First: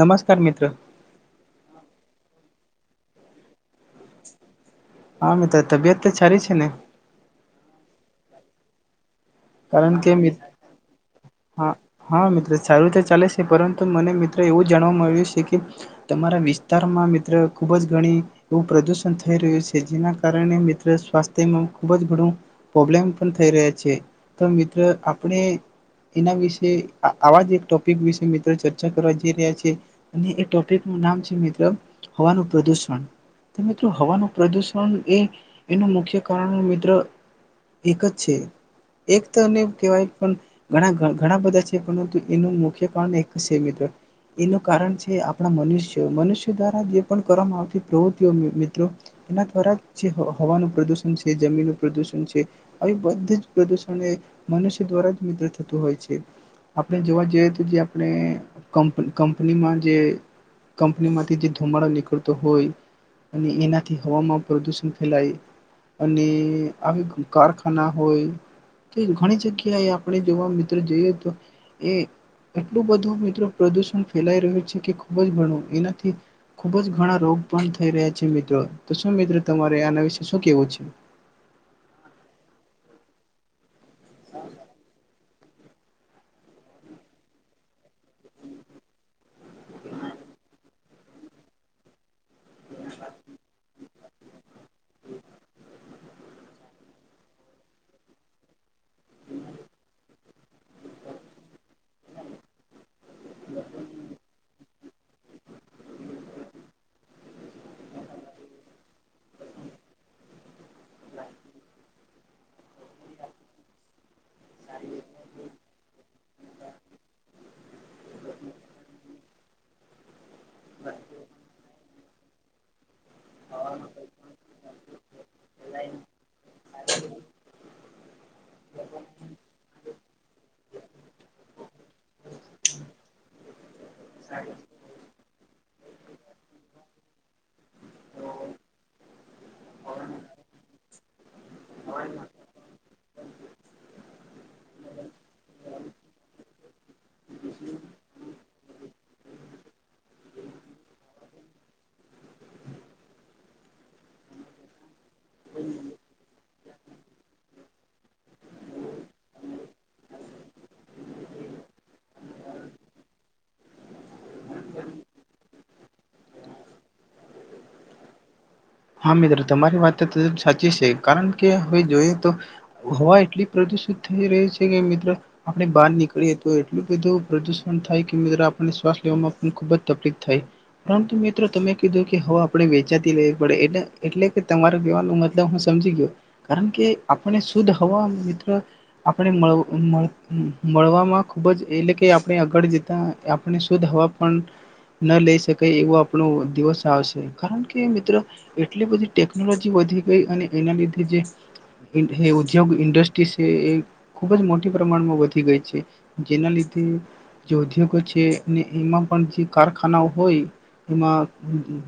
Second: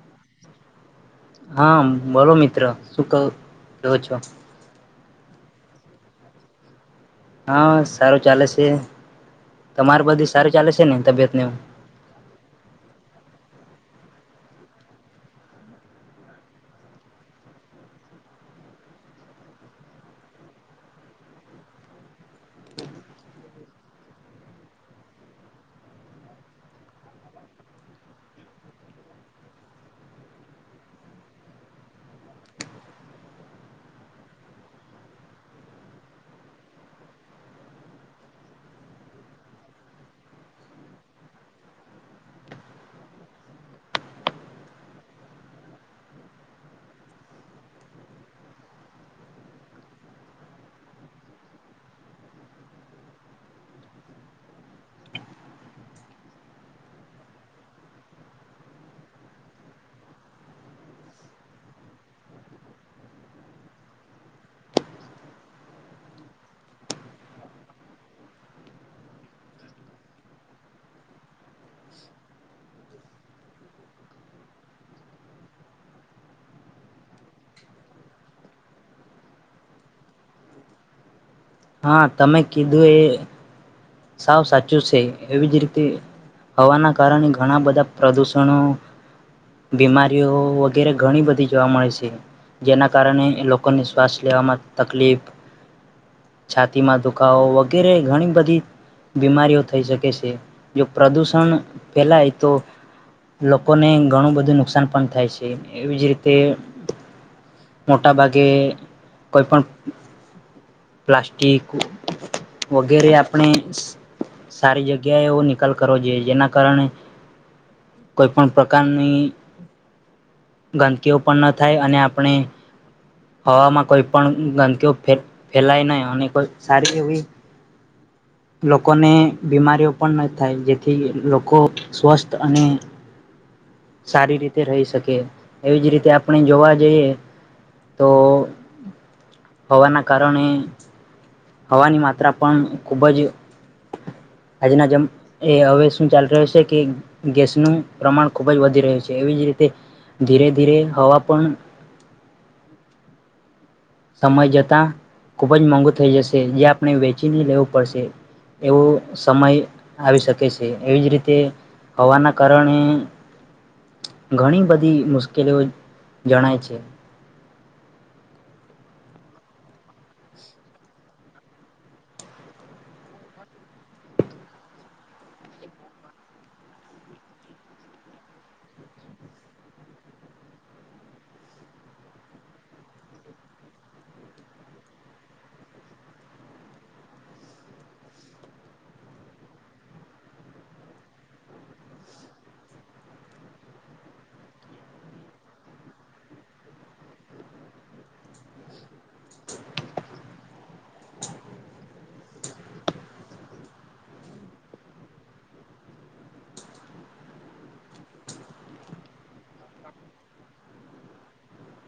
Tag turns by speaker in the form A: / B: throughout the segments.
A: નમસ્કાર મિત્ર.
B: હા બોલો મિત્ર શું કહ છો.
A: હા મિત્ર તબિયત તો સારી છે ને.
B: હા સારું ચાલે છે.
A: કારણ
B: તમાર
A: કે
B: બધું
A: મિત
B: સારું ચાલે છે ને તબિયત ને એવું?
A: હા હા મિત્ર સારું રીતે ચાલે છે. પરંતુ મને મિત્ર એવું જાણવા મળ્યું છે કે તમારા વિસ્તારમાં મિત્ર ખુબ જ ગણી એવું પ્રદુષણ થઈ રહ્યું છે જેના કારણે મિત્ર સ્વાસ્થ્યમાં ખુબ જ ઘણું પ્રોબ્લેમ પણ થઈ રહ્યા છે. તો મિત્ર આપણે એના વિશે આવા જ એક ટોપિક વિશે મિત્ર ચર્ચા કરવા જઈ રહ્યા છીએ અને એ ટોપિકનું નામ છે મિત્ર હવાનું પ્રદુષણ તો મિત્રો હવાનું પ્રદુષણ એ એનું મુખ્ય કારણ મિત્ર એક જ છે. એક તોને કહેવાય પણ ઘણા ઘણા બધા છે પરંતુ એનું મુખ્ય કારણ એક છે મિત્રો એનું કારણ છે આપણા મનુષ્ય. મનુષ્યો દ્વારા જે પણ કરવામાં આવતી પ્રવૃતિઓ મિત્રો એના દ્વારા જે હવાનું પ્રદુષણ છે જમીનનું પ્રદુષણ છે આવી બધ જ પ્રદૂષણ એ મનુષ્ય દ્વારા જ મિત્ર થતું હોય છે આપણે જોવા જઈએ તો જે આપણે કંપ કંપનીમાં જે કંપનીમાંથી જે ધુમાડો નીકળતો હોય અને એનાથી હવામાં પ્રદુષણ ફેલાય અને આવી કારખાના હોય. ઘણી જગ્યાએ આપણે જોવા મિત્રો જોઈએ તો એ એટલું બધું મિત્રો પ્રદુષણ ફેલાઈ રહ્યું છે કે ખૂબ જ ઘણું એનાથી ખૂબ જ ઘણા રોગ પણ થઈ રહ્યા છે મિત્રો તો શું મિત્ર તમારે આના વિશે શું કેવું છે?
B: હા તમે કીધું એ સાવ સાચું છે. એવી જ રીતે હવાના કારણે ઘણા બધા પ્રદૂષણો બીમારીઓ વગેરે ઘણી બધી જોવા મળે છે જેના કારણે લોકોને શ્વાસ લેવામાં તકલીફ છાતીમાં દુખાવો વગેરે ઘણી બધી બીમારીઓ થઈ શકે છે જો પ્રદુષણ ફેલાય તો લોકો ને ઘણું બધું નુક નુકસાન પણ થાય છે એવીજ રીતે મોટા ભાગે કોઈ પણ પ્લાસ્ટિક વગેરે આપણે સારી જગ્યા એ નિકાલ કરવો જોઈએ જેના કારણે કોઈ પણ પ્રકારની ગંદકીઓ પણ ન થાય અને આપણે હવામાં કોઈ પણ ગંદકીઓે ફે ફેલાય ન અને કોઈ સારી એવી લોકોને બીમારીઓ પણ ન થાય જેથી લોકો સ્વસ્થ અને સારી રીતે રહી શકે એવી જ રીતે આપણે જોવા જઈએ તો હવાના કારણે હવાની માત્રા પણ ખુબ જ આજના જ એ હવે શું ચાલી રહ્યું છે કે ગેસનું પ્રમાણ ખૂબ જ વધી રહ્યું છે એવી જ રીતે ધીરે ધીરે હવા પણ સમય જતા ખુબ જ મોંઘુ થઈ જશે જે આપણે વેચીને લેવું પડશે એવો સમય આવી શકે છે એવી જ રીતે હવાના કારણે ઘણી બધી મુશ્કેલીઓ જણાય છે.
A: હા મિત્ર તમારી વાત ત સાચી છે કારણ કે હવે જોઈએ તો હવા એટલી પ્રદુષિત થઈ રહી છે કે મિત્ર આપણે બહાર નીકળીએ તો એટલું બધું પ્રદુષણ થાય કે મિત્ર આપને શ્વાસ લેવામાં પણ ખુબ જ તકલીફ થાય પરંતુ મિત્રો તમે કીધું કે હવા આપણે વેચાતી લઈ પ એટલે એટલે કે તમારે કવાનો મતલબ હું સમજી ગયો કારણ કે આપને શુદ્ધ હવા મિત્ર આપણે મળવામાં ખૂબ જ એટલે કે આપણે આગળ જતા આપણે શુદ્ધ હવા પણ ન લઈ શકાય એવો આપણો દિવસ આવશે કારણ કે મિત્ર એટલી બધી ટેકનોલોજી વધી ગઈ અને એના લીધે જે ઉદ્યોગ ઇન્ડસ્ટ્રી છે એ ખુબ જ મોટી પ્રમાણમાં વધી ગઈ છે જેના લીધે જે ઉદ્યોગો છે અને એમાં પણ જે કારખાનાઓ હોય એમાં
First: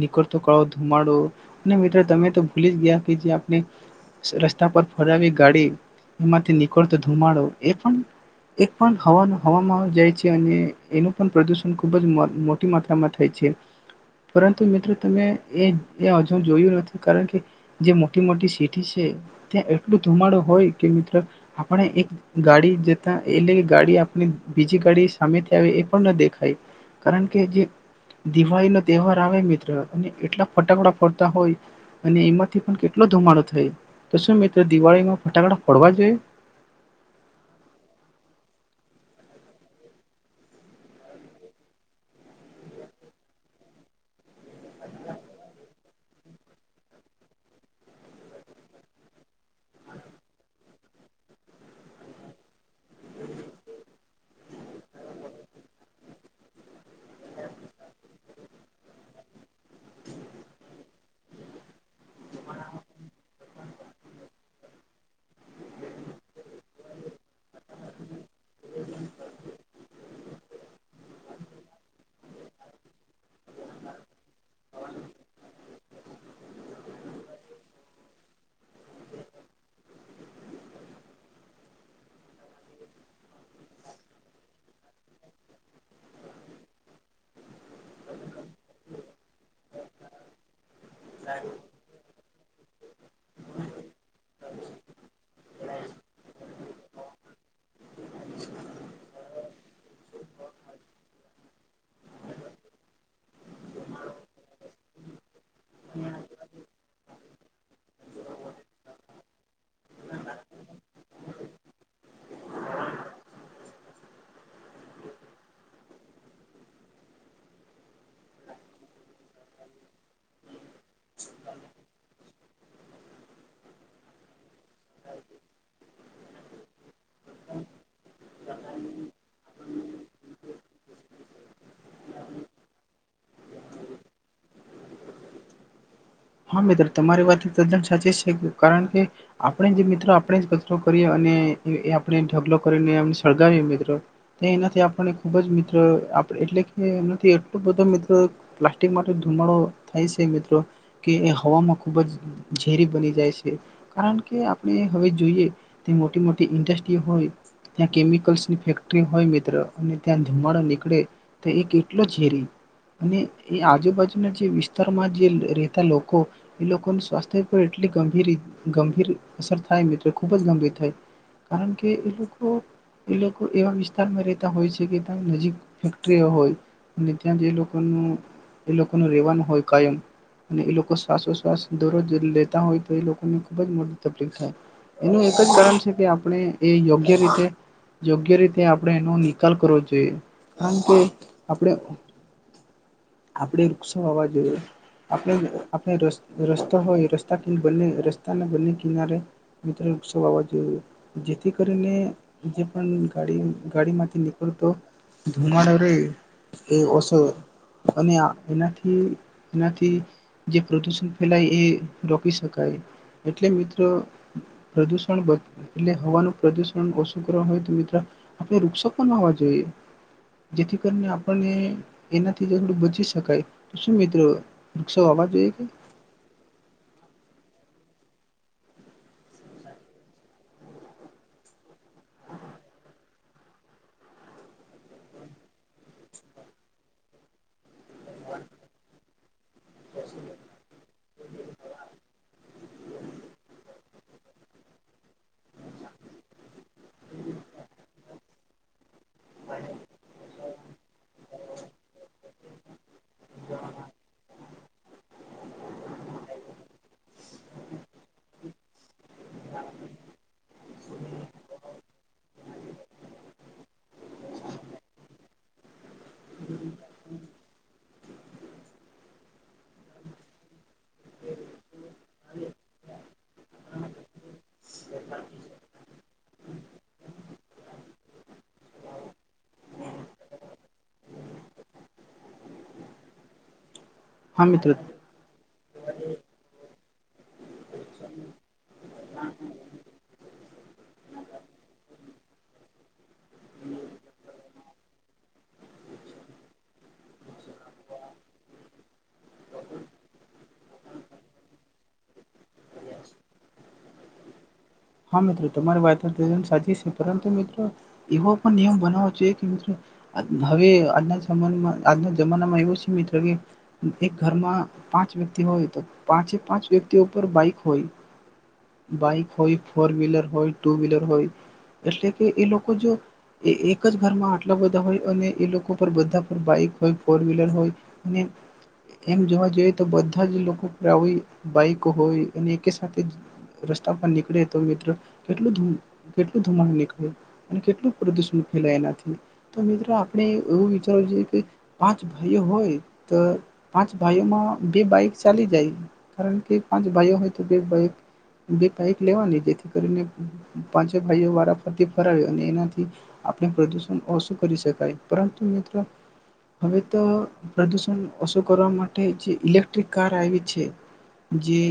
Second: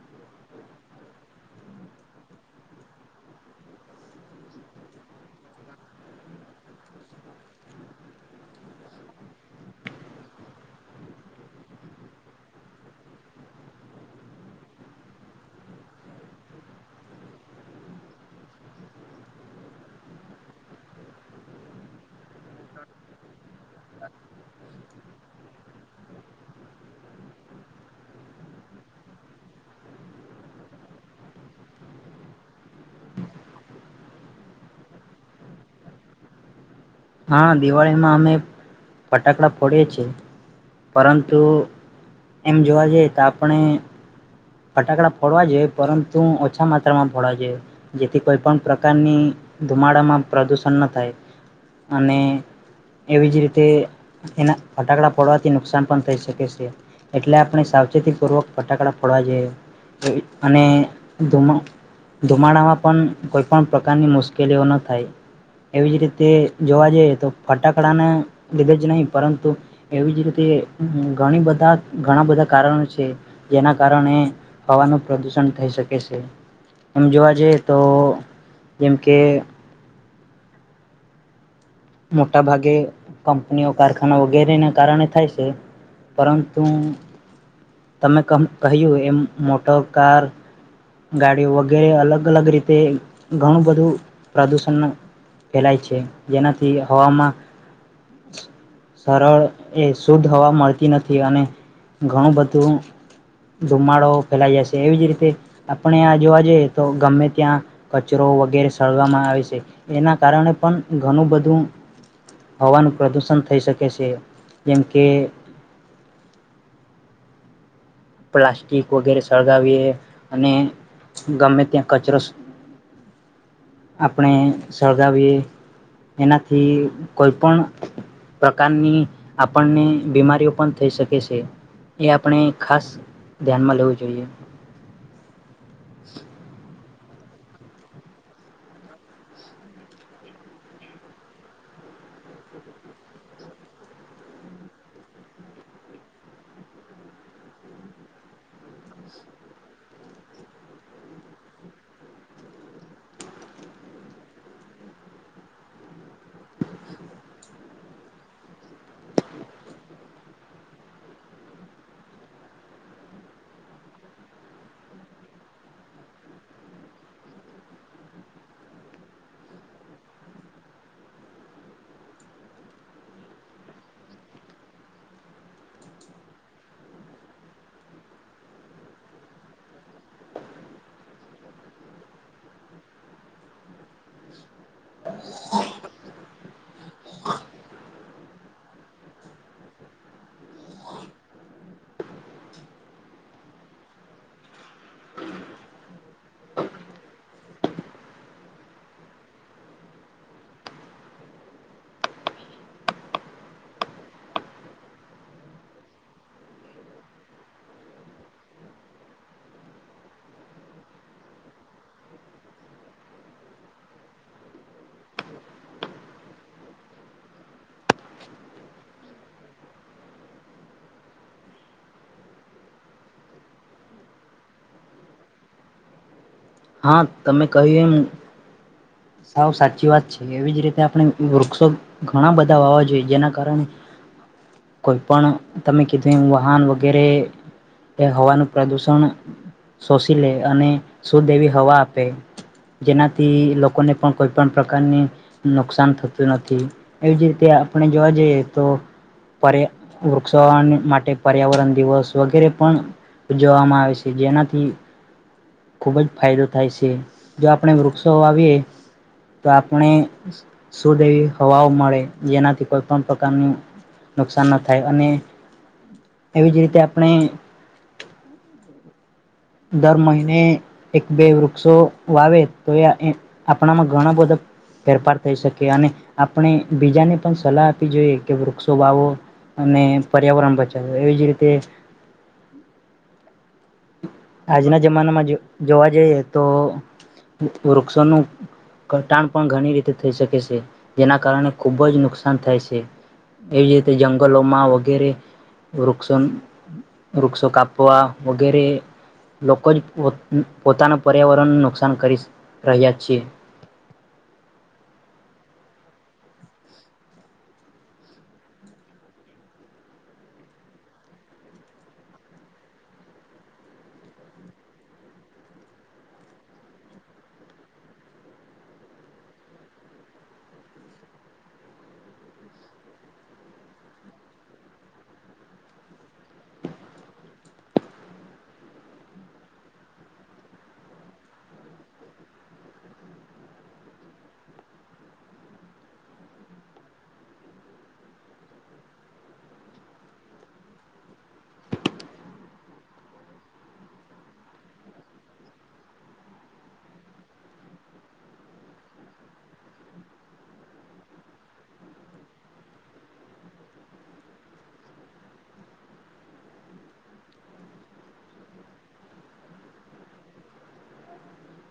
A: નીકળતો કાળો ધુમાડો તમે તો ભૂલી જ ગયા કે જે આપણે રસ્તા પર ફરવી ગાડી એમાંથી નીકળતો ધુમાડો એ પણ એક પણ હવામાં જાય છે અને એનું પણ પ્રદુષણ ખુબ જ મો મોટી માત્રામાં થાય છે પરંતુ મિત્રો તમે એ એ હજુ જોયું નથી કારણ કે જે મોટી મોટી સિટી છે ત્યાં એટલું ધુમાડો હોય કે મિત્ર આપણે એક ગાડી જતા એટલે કે ગાડી આપણી બીજી ગાડી સામેથી આવે એ પણ ન દેખાય કારણ કે જે દિવાળી ન તહેવાર આવે મિત્ર અને એટલા ફટાકડા ફરતા હોય અને એમાંથી પણ કેટલો ધુમાડો થાય તો શું મિત્રો દિવાળીમાં ફટાકડા ફોડવા જોઈએ
B: હા દિવાળીમાં અમે ફટાકડા ફોડીએ છીએ પરંતુ એમ જોવા જઈએ તો આપણે ફટાકડા ફડવા જોયે પરંતુ ઓછા માત્રામાં ફોડવા જોયે જેથી કોઈપણ પ્રકારની ધુમાડામાં પ્રદૂષણ ન થાય અને એવી જ રીતે એના ફટાકડા ફોડવાથી નુકસાન પણ થઈ શકે છે એટલે આપણે સાવચેતીપૂર્વક ફટાકડા ફડવા જઈએ એવી અને ધુ ધુમાડામાં પણ કોઈ પણ પ્રકારની મુશ્કેલીઓ ન થાય એવી જ રીતે જોવા જઈએ તો ફટાકડાને લીધે જ નહીં પરંતુ એવી જ રીતે ઘણી બધા ઘણાં બધા કારણો છે જેના કારણે હવાનું પ્રદૂષણ થઈ શકે છે એમ જોવા જઈએ તો જેમ કે મોટા ભાગે કંપનીઓ કારખાના વગેરેને કારણે થાય છે પરંતુ તમે કહું કહ્યું એ મોટર કાર ગાડીઓ વગેરે અલગ અલગ રીતે ઘણું બધું પ્રદુષણ ફેલાય છે જેનાથી હવામાં સરળ એ શુદ્ધ હવા મળતી નથી અને ઘણું બધું ધુમાડો ફેલાઈ જાય છે એવી જ રીતે આપણે આ જોવા જઈએ તો ગમે ત્યાં કચરો વગેરે સળવામાં આવે છે એના કારણે પણ ઘણું બધું હવાનું પ્રદુષણ થઈ શકે છે જેમ કે પ્લાસ્ટિક વગેરે સળગાવીએ અને ગમે ત્યાં કચરો આપણે સળગાવીએ એનાથી કોઈ પણ પ્રકારની આપણને બીમારીઓ પણ થઈ શકે છે એ આપણે ખાસ ધ્યાનમાં લેવું જોઈએ
A: હા મિત્ર તમારી વાત તદ્દન સાચી છે કારણ કે આપણે જે મિત્રો આપણે જ કચરો કરીએ અને એ આપણે ઢગલો કરીનેને સળગાવીએ મિત્રો તો એનાથી આપને ખુબ જ મિત્ર એટલે કે એનાથી એટલો બધો મિત્રો પ્લાસ્ટિક માટે ધુમાડો થાય છે મિત્ર કે એ હવામાં ખૂબ જ ઝેરી બની જાય છે કારણ કે આપણે હવે જોઈએ તે મોટી મોટી ઇન્ડસ્ટ્રી હોય ત્યાં કેમિકલ્સની ફેક્ટરી હોય મિત્ર અને ત્યાં ધુમાડો નીકળે તો એ કેટલો ઝેરી અને એ આજુબાજુના જે વિસ્તારમાં જે લોકો એ લોકો સ્વાસ્થ્ય પર એટલી ગંભીર ગંભીર અસર થાય મિત્રો ખુબ જ ગંભીર થાય કારણ કે એ લોકો એ લોકો એવા વિસ્તારમાં રહેતા હોય છે કે ત્યાં નજીક ફેક્ટરીઓ હોય અને ત્યાં જ એ લોકોનું એ લોકો ન રહેેવાનું હોય કાયમ અને એ લોકો શ્વાસોશ્વાસ દરરોજ લેતા હોય તો એ લોકોને ખુબ જ મોટી તકલીફ થાય એનું એક જ કારણ છે કે આપણે એ યોગ્ય રીતે યોગ્ય રીતે આપણે એનો નિકાલ કરવો જોઈએ કારણ કે આપણે આપણે વૃક્ષો હોવા જોઈએ આપણે રસ્તા હોય રસ્તા ક બ રસ્તાના બંને કિનારે મિત્રો ઉસવ આવવા જોઈએ જેથી કરીને જે પણ ગાડી ગાડી માંથી નીકળતો ધુમાડો ર એ ઓસો અને એનાથીનાથી પ્રદુષણ ફેલાય એ રોકી શકાય એટલે મિત્રો પ્રદુષણ એટલે હવાનું પ્રદુષણ ઓછું કરવા હોય તો મિત્ર આપણે વૃક્ષો પણ હોવા જોઈએ જેથી કરીને આપણને એનાથી થોડું બચી શકાય શું મિત્રો વૃક્ષો વાવા થી
B: હા તમે કહ્યું એમ સાવ સાચી વાત છે એવી જ રીતે આપણે વૃક્ષો ઘણા બધા વાવા જોઈએ જેના કારણે કોઈ પણ તમે કીધું એમ વાહન વગેરે એ હવાનું પ્રદુષણ શોષી લે અને સુદ એવી હવા આપે જેનાથી લોકોને પણ કોઈ પણ પ્રકારની નુકસાન થતું નથી એવી જ રીતે આપણે જોવા જઈએ તો પડે વૃક્ષો વવા માટે પર્યાવરણ દિવસ વગેરે પણ ઉજવવામાં આવે છે જેનાથી ખૂબ જ ફાયદો થાય છે જો આપણે વૃક્ષો વાવીએ તો આપણે શુદ્ધ એવી હવાઓ મળે જેનાથી કોઈ પણ પ્રકારની નુકસાન ન થાય અને એવી જ રીતે આપણે દર મહિને એક બે વૃક્ષો વાવે તો એ આપણામાં ઘણા બધા ફેરફાર થઈ શકે અને આપણે બીજાને પણ સલાહ આપવી જોઈએ કે વૃક્ષો વાવો અને પર્યાવરણ બચાવો એવી જ રીતે
A: હા મિત્રો
B: આજના જમાનામાં જો જોવા જઈએ તો વૃક્ષોનું ઘટાણ પણ ઘણી રીતે થઈ શકે છે જેના કારણે ખૂબ જ નુકસાન થાય છે એવી જ રીતે જંગલોમાં વગેરે વૃક્ષો વૃક્ષો કાપવા વગેરે લોકો જ પો પોતાના પર્યાવરણને નુકસાન કરી રહ્યા છે
A: હા મિત્ર તમારી વાત સાચી છે પરંતુ મિત્રો એવો પણ નિયમ બનાવો જોઈએ કે મિત્રો હવે આજના જમાં આજના જમાનામાં એવો છે મિત્ર કે એક ઘરમાં પાંચ વ્યક્તિ હોય તો પાંચે પાંચ વ્યક્તિ ઉપર બાઈક હોય બાઈક હોય. ફોર વ્હીલર હોય ટુ વ્લર હોય એટલે કે એ લોકો જો એ એક જ ઘરમાં આટલા બધા હોય અને એ લોકો પર બધા પર બાઈક હોય ફોર વ્હીલર હોય અને એમ જોવા જોઈએ તો બધા જ લોકો પર આવી બાઈક હોય અને એક સાથે રસ્તા પર નીકળે. તો મિત્ર કેટલું કેટલું ધુમાડ નીકળે અને કેટલું પ્રદૂષણ ફેલાય એનાથી તો મિત્ર આપણે એવું વિચારવું જોઈ કે પાંચ ભાઈઓ હોય તો પાંચ ભાઈઓમાં બે બાઈક ચાલી જાય કારણ કે પાંચ ભાઈઓ હોય તો બે બાઈક બે બાઈક લેવાની. ને પાંચો ભાઈઓ વારાફરથી ફરાવી અને એનાથી આપણે પ્રદુષણ ઓછું કરી શકાય પરંતુ મિત્ર હવે તો પ્રદુષણ ઓછું કરવા માટે જે ઇલેક્ટ્રિક કાર આવી છે જે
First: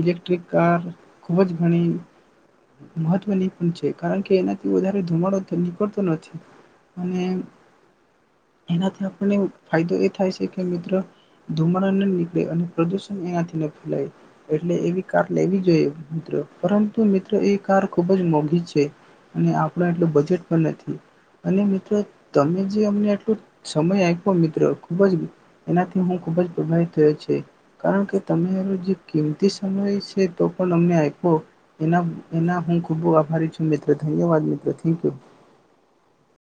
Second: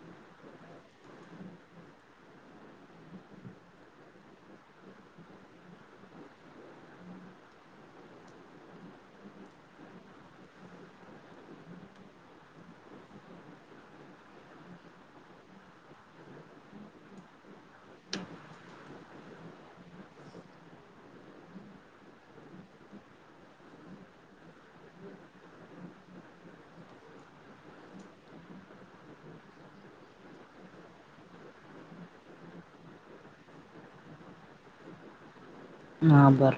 A: ઇલેક્ટ્રિક કાર ખૂબ જ ઘણી. મહત્વની પણ છે કારણ કે એનાથી વધારે ધુમાડો નીકળતો નથી અને એનાથી આપણને ફાયદો એ થાય છે કે મિત્ર ધુમાડ ન નીકળે અને પ્રદુષણ એનાથી ન ફેલાય એટલે એવી કાર લેવી જોઈએ મિત્ર પર. એ કાર ખૂબ જ મોંઘી છે અને આપણ એટલું બજેટ પણ નથી અને મિત્ર તમે જે અમને આટલો સમય આપવો મિત્ર ખુબ જ એનાથી હું ખૂબ જ પ્રભાવિત થયો છે કારણ કે તમે જે કિંમતી સમય છે તો પણ અમને આપવો. એના એના હું ખૂબ આભારી છું મિત્ર ધન્યવાદ મિત્ર થેન્ક યુ.
B: હા બર.